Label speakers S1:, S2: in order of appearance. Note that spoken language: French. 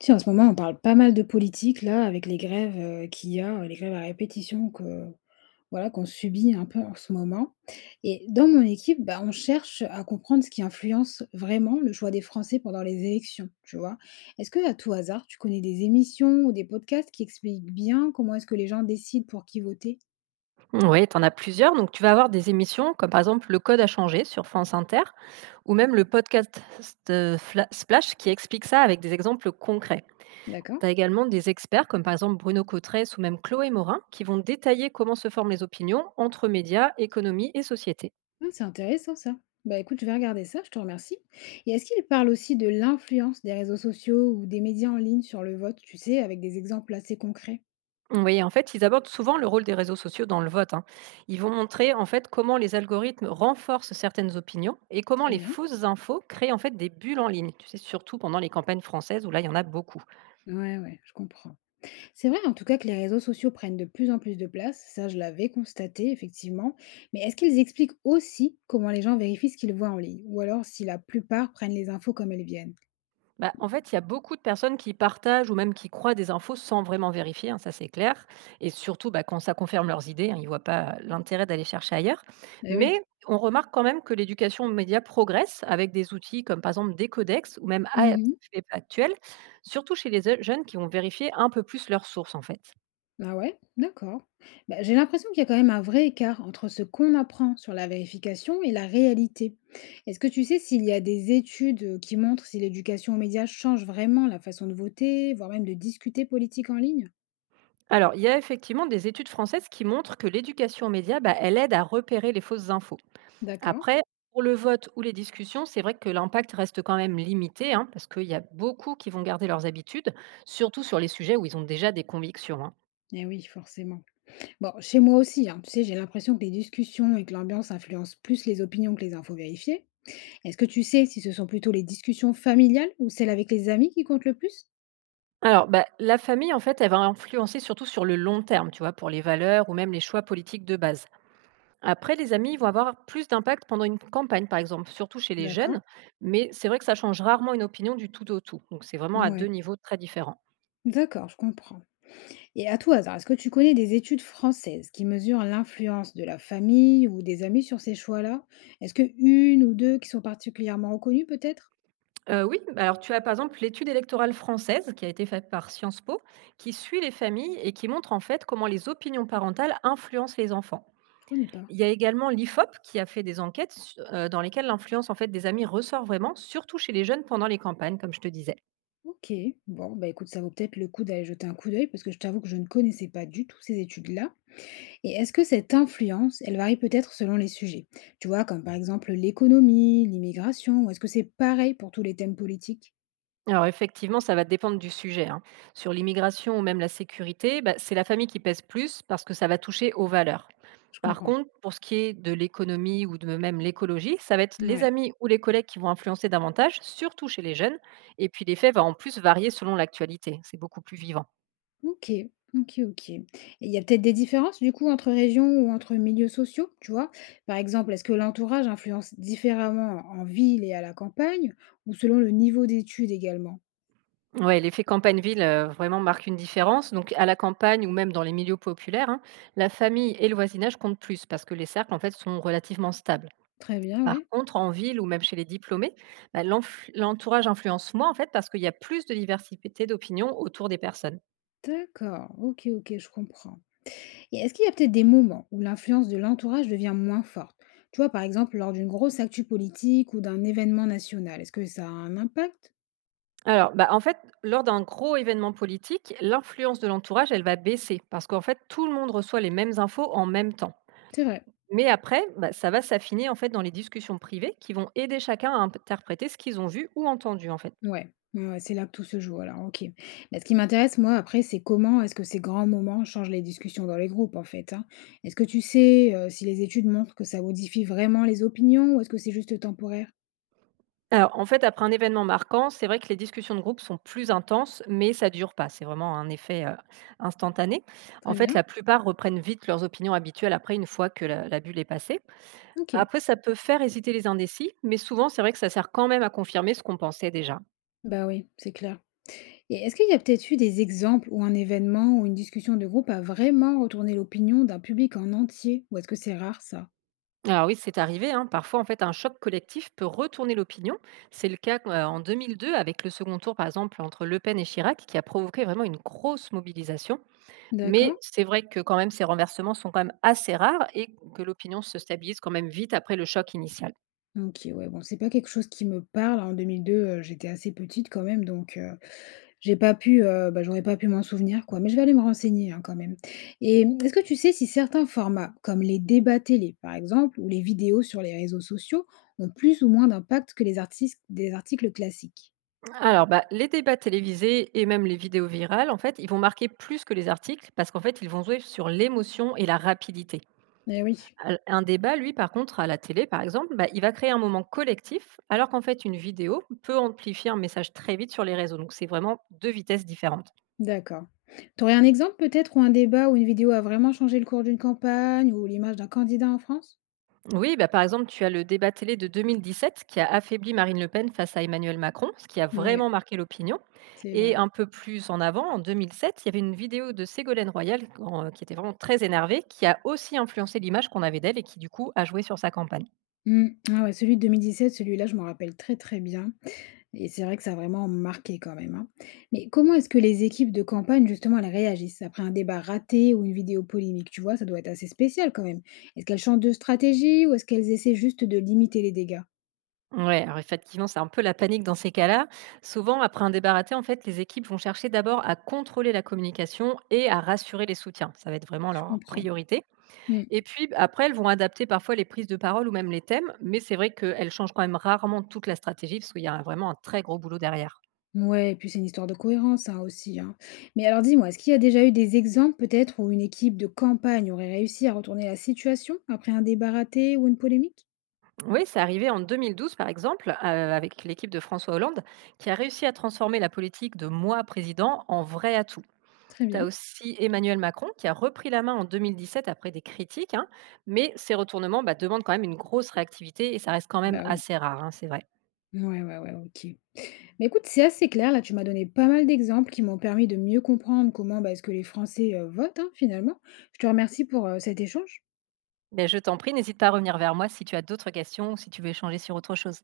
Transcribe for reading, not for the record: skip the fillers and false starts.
S1: Tu sais, en ce moment, on parle pas mal de politique, là, avec les grèves, qu'il y a, les grèves à répétition que voilà, qu'on subit un peu en ce moment. Et dans mon équipe, bah, on cherche à comprendre ce qui influence vraiment le choix des Français pendant les élections, tu vois? Est-ce que à tout hasard, tu connais des émissions ou des podcasts qui expliquent bien comment est-ce que les gens décident pour qui voter?
S2: Oui, tu en as plusieurs. Donc, tu vas avoir des émissions comme par exemple Le Code a changé sur France Inter ou même le podcast Splash qui explique ça avec des exemples concrets.
S1: D'accord.
S2: Tu as également des experts comme par exemple Bruno Cotresse ou même Chloé Morin qui vont détailler comment se forment les opinions entre médias, économie et société.
S1: Ah, c'est intéressant ça. Bah écoute, je vais regarder ça, je te remercie. Et est-ce qu'il parle aussi de l'influence des réseaux sociaux ou des médias en ligne sur le vote, tu sais, avec des exemples assez concrets?
S2: Oui, en fait, ils abordent souvent le rôle des réseaux sociaux dans le vote, hein. Ils vont montrer en fait comment les algorithmes renforcent certaines opinions et comment
S1: Très
S2: les
S1: bien.
S2: fausses infos créent en fait des bulles en ligne. Tu sais, surtout pendant les campagnes françaises où là, il y en a beaucoup.
S1: Ouais, ouais, je comprends. C'est vrai en tout cas que les réseaux sociaux prennent de plus en plus de place, ça je l'avais constaté effectivement, mais est-ce qu'ils expliquent aussi comment les gens vérifient ce qu'ils voient en ligne, ou alors si la plupart prennent les infos comme elles viennent?
S2: Bah, en fait, il y a beaucoup de personnes qui partagent ou même qui croient des infos sans vraiment vérifier, hein, ça c'est clair. Et surtout, bah, quand ça confirme leurs idées, hein, ils ne voient pas l'intérêt d'aller chercher ailleurs.
S1: Eh
S2: Mais on remarque quand même que l'éducation aux médias progresse avec des outils comme par exemple des codex ou même AF
S1: oui.
S2: actuel, surtout chez les jeunes qui vont vérifier un peu plus leurs sources en fait.
S1: Ah ouais? D'accord. Bah, j'ai l'impression qu'il y a quand même un vrai écart entre ce qu'on apprend sur la vérification et la réalité. Est-ce que tu sais s'il y a des études qui montrent si l'éducation aux médias change vraiment la façon de voter, voire même de discuter politique en ligne?
S2: Alors, il y a effectivement des études françaises qui montrent que l'éducation aux médias, bah, elle aide à repérer les fausses infos.
S1: D'accord.
S2: Après, pour le vote ou les discussions, c'est vrai que l'impact reste quand même limité, hein, parce qu'il y a beaucoup qui vont garder leurs habitudes, surtout sur les sujets où ils ont déjà des convictions, hein.
S1: Eh oui, forcément. Bon, chez moi aussi, hein, tu sais, j'ai l'impression que les discussions et que l'ambiance influencent plus les opinions que les infos vérifiées. Est-ce que tu sais si ce sont plutôt les discussions familiales ou celles avec les amis qui comptent le plus?
S2: Alors, bah, la famille, en fait, elle va influencer surtout sur le long terme, tu vois, pour les valeurs ou même les choix politiques de base. Après, les amis vont avoir plus d'impact pendant une campagne, par exemple, surtout chez les
S1: D'accord.
S2: jeunes, mais c'est vrai que ça change rarement une opinion du tout au tout. Donc, c'est vraiment à deux
S1: Ouais.
S2: niveaux très différents.
S1: D'accord, je comprends. Et à tout hasard, est-ce que tu connais des études françaises qui mesurent l'influence de la famille ou des amis sur ces choix-là? Est-ce que une ou deux qui sont particulièrement reconnues peut-être?
S2: Oui, bah, alors tu as par exemple l'étude électorale française qui a été faite par Sciences Po, qui suit les familles et qui montre en fait comment les opinions parentales influencent les enfants.
S1: Je connais pas.
S2: Il y a également l'IFOP qui a fait des enquêtes s dans lesquelles l'influence en fait des amis ressort vraiment, surtout chez les jeunes pendant les campagnes, comme je te disais.
S1: Ok, bon, bah écoute, ça vaut peut-être le coup d'aller jeter un coup d'œil parce que je t'avoue que je ne connaissais pas du tout ces études-là. Et est-ce que cette influence, elle varie peut-être selon les sujets? Tu vois, comme par exemple l'économie, l'immigration, ou est-ce que c'est pareil pour tous les thèmes politiques?
S2: Alors effectivement, ça va dépendre du sujet, hein. Sur l'immigration ou même la sécurité, bah, c'est la famille qui pèse plus parce que ça va toucher aux valeurs.
S1: Je
S2: Par
S1: comprends.
S2: contre, pour ce qui est de l'économie ou de même l'écologie, ça va être les
S1: Ouais.
S2: amis ou les collègues qui vont influencer davantage, surtout chez les jeunes. Et puis l'effet va en plus varier selon l'actualité. C'est beaucoup plus vivant.
S1: OK. OK, OK. Et il y a peut-être des différences du coup entre régions ou entre milieux sociaux, tu vois? Par exemple, est-ce que l'entourage influence différemment en ville et à la campagne ou selon le niveau d'études également?
S2: Ouais, l'effet campagne-ville vraiment marque une différence. Donc à la campagne ou même dans les milieux populaires, hein, la famille et le voisinage comptent plus parce que les cercles en fait sont relativement stables.
S1: Très bien,
S2: Par
S1: ouais.
S2: contre, en ville ou même chez les diplômés, bah, l'entourage influence moins en fait parce qu'il y a plus de diversité d'opinions autour des personnes.
S1: D'accord. OK, OK, je comprends. Et est-ce qu'il y a peut-être des moments où l'influence de l'entourage devient moins forte? Tu vois, par exemple, lors d'une grosse actu politique ou d'un événement national, est-ce que ça a un impact?
S2: Alors, bah, en fait, lors d'un gros événement politique, l'influence de l'entourage, elle va baisser parce qu'en fait, tout le monde reçoit les mêmes infos en même temps.
S1: C'est vrai.
S2: Mais après, bah, ça va s'affiner en fait dans les discussions privées qui vont aider chacun à interpréter ce qu'ils ont vu ou entendu en fait.
S1: Ouais, ouais, ouais, c'est là que tout se joue alors, OK. Mais ce qui m'intéresse moi après, c'est comment est-ce que ces grands moments changent les discussions dans les groupes en fait, hein? Est-ce que tu sais, si les études montrent que ça modifie vraiment les opinions ou est-ce que c'est juste temporaire?
S2: Alors, en fait, après un événement marquant, c'est vrai que les discussions de groupe sont plus intenses, mais ça dure pas. C'est vraiment un effet instantané. En
S1: Très
S2: fait,
S1: bien,
S2: la plupart reprennent vite leurs opinions habituelles après, une fois que la bulle est passée.
S1: OK.
S2: Après, ça peut faire hésiter les indécis, mais souvent, c'est vrai que ça sert quand même à confirmer ce qu'on pensait déjà.
S1: Bah oui, c'est clair. Et est-ce qu'il y a peut-être eu des exemples où un événement ou une discussion de groupe a vraiment retourné l'opinion d'un public en entier? Ou est-ce que c'est rare ça?
S2: Alors oui, c'est arrivé, hein. Parfois, en fait, un choc collectif peut retourner l'opinion. C'est le cas en 2002 avec le second tour, par exemple, entre Le Pen et Chirac, qui a provoqué vraiment une grosse mobilisation. Mais
S1: D'accord.
S2: c'est vrai que quand même ces renversements sont quand même assez rares et que l'opinion se stabilise quand même vite après le choc initial.
S1: OK, ouais, bon, c'est pas quelque chose qui me parle. En 2002, j'étais assez petite quand même donc j'ai pas pu, bah, j'aurais pas pu m'en souvenir quoi, mais je vais aller me renseigner, hein, quand même. Et mmh, est-ce que tu sais si certains formats, comme les débats télé par exemple ou les vidéos sur les réseaux sociaux, ont plus ou moins d'impact que les artistes des articles classiques?
S2: Alors bah, les débats télévisés et même les vidéos virales, en fait, ils vont marquer plus que les articles parce qu'en fait, ils vont jouer sur l'émotion et la rapidité.
S1: Eh oui,
S2: Un débat, lui, par contre, à la télé, par exemple, bah, il va créer un moment collectif, alors qu'en fait, une vidéo peut amplifier un message très vite sur les réseaux. Donc, c'est vraiment deux vitesses différentes.
S1: d'accord. T'aurais un exemple peut-être où un débat ou une vidéo a vraiment changé le cours d'une campagne ou l'image d'un candidat en France?
S2: Oui, bah, par exemple, tu as le débat télé de 2017 qui a affaibli Marine Le Pen face à Emmanuel Macron, ce qui a
S1: Ouais,
S2: vraiment marqué l'opinion.
S1: c'est
S2: Et
S1: vrai.
S2: un peu plus en avant, en 2007, il y avait une vidéo de Ségolène Royal qui était vraiment très énervée, qui a aussi influencé l'image qu'on avait d'elle et qui, du coup, a joué sur sa campagne.
S1: Mmh, ah ouais, celui de 2017, celui-là, je m'en rappelle très, très bien. Et c'est vrai que ça a vraiment marqué quand même, hein. Mais comment est-ce que les équipes de campagne, justement, elles réagissent après un débat raté ou une vidéo polémique? Tu vois, ça doit être assez spécial quand même. Est-ce qu'elles changent de stratégie ou est-ce qu'elles essaient juste de limiter les dégâts?
S2: Ouais, alors effectivement, c'est un peu la panique dans ces cas-là. Souvent, après un débat raté, en fait, les équipes vont chercher d'abord à contrôler la communication et à rassurer les soutiens. Ça va être vraiment
S1: Je
S2: leur
S1: comprends.
S2: priorité.
S1: Hmm.
S2: Et puis après, elles vont adapter parfois les prises de parole ou même les thèmes, mais c'est vrai qu'elles changent quand même rarement toute la stratégie parce qu'il y a un vraiment un très gros boulot derrière.
S1: Ouais, et puis c'est une histoire de cohérence, hein, aussi, hein. Mais alors dis-moi, est-ce qu'il y a déjà eu des exemples peut-être où une équipe de campagne aurait réussi à retourner la situation après un débat raté ou une polémique?
S2: Oui, c'est arrivé en 2012 par exemple, avec l'équipe de François Hollande qui a réussi à transformer la politique de «moi président» en vrai atout.
S1: Très
S2: Tu as
S1: bien.
S2: aussi Emmanuel Macron qui a repris la main en 2017 après des critiques, hein, mais ces retournements, bah, demandent quand même une grosse réactivité et ça reste quand même
S1: Bah oui.
S2: assez rare, hein, c'est vrai.
S1: Ouais, ouais, ouais, ok. Mais écoute, c'est assez clair. Là, tu m'as donné pas mal d'exemples qui m'ont permis de mieux comprendre comment bah, est-ce que les Français votent hein, finalement. Je te remercie pour cet échange.
S2: Mais je t'en prie, n'hésite pas à revenir vers moi si tu as d'autres questions ou si tu veux échanger sur autre chose.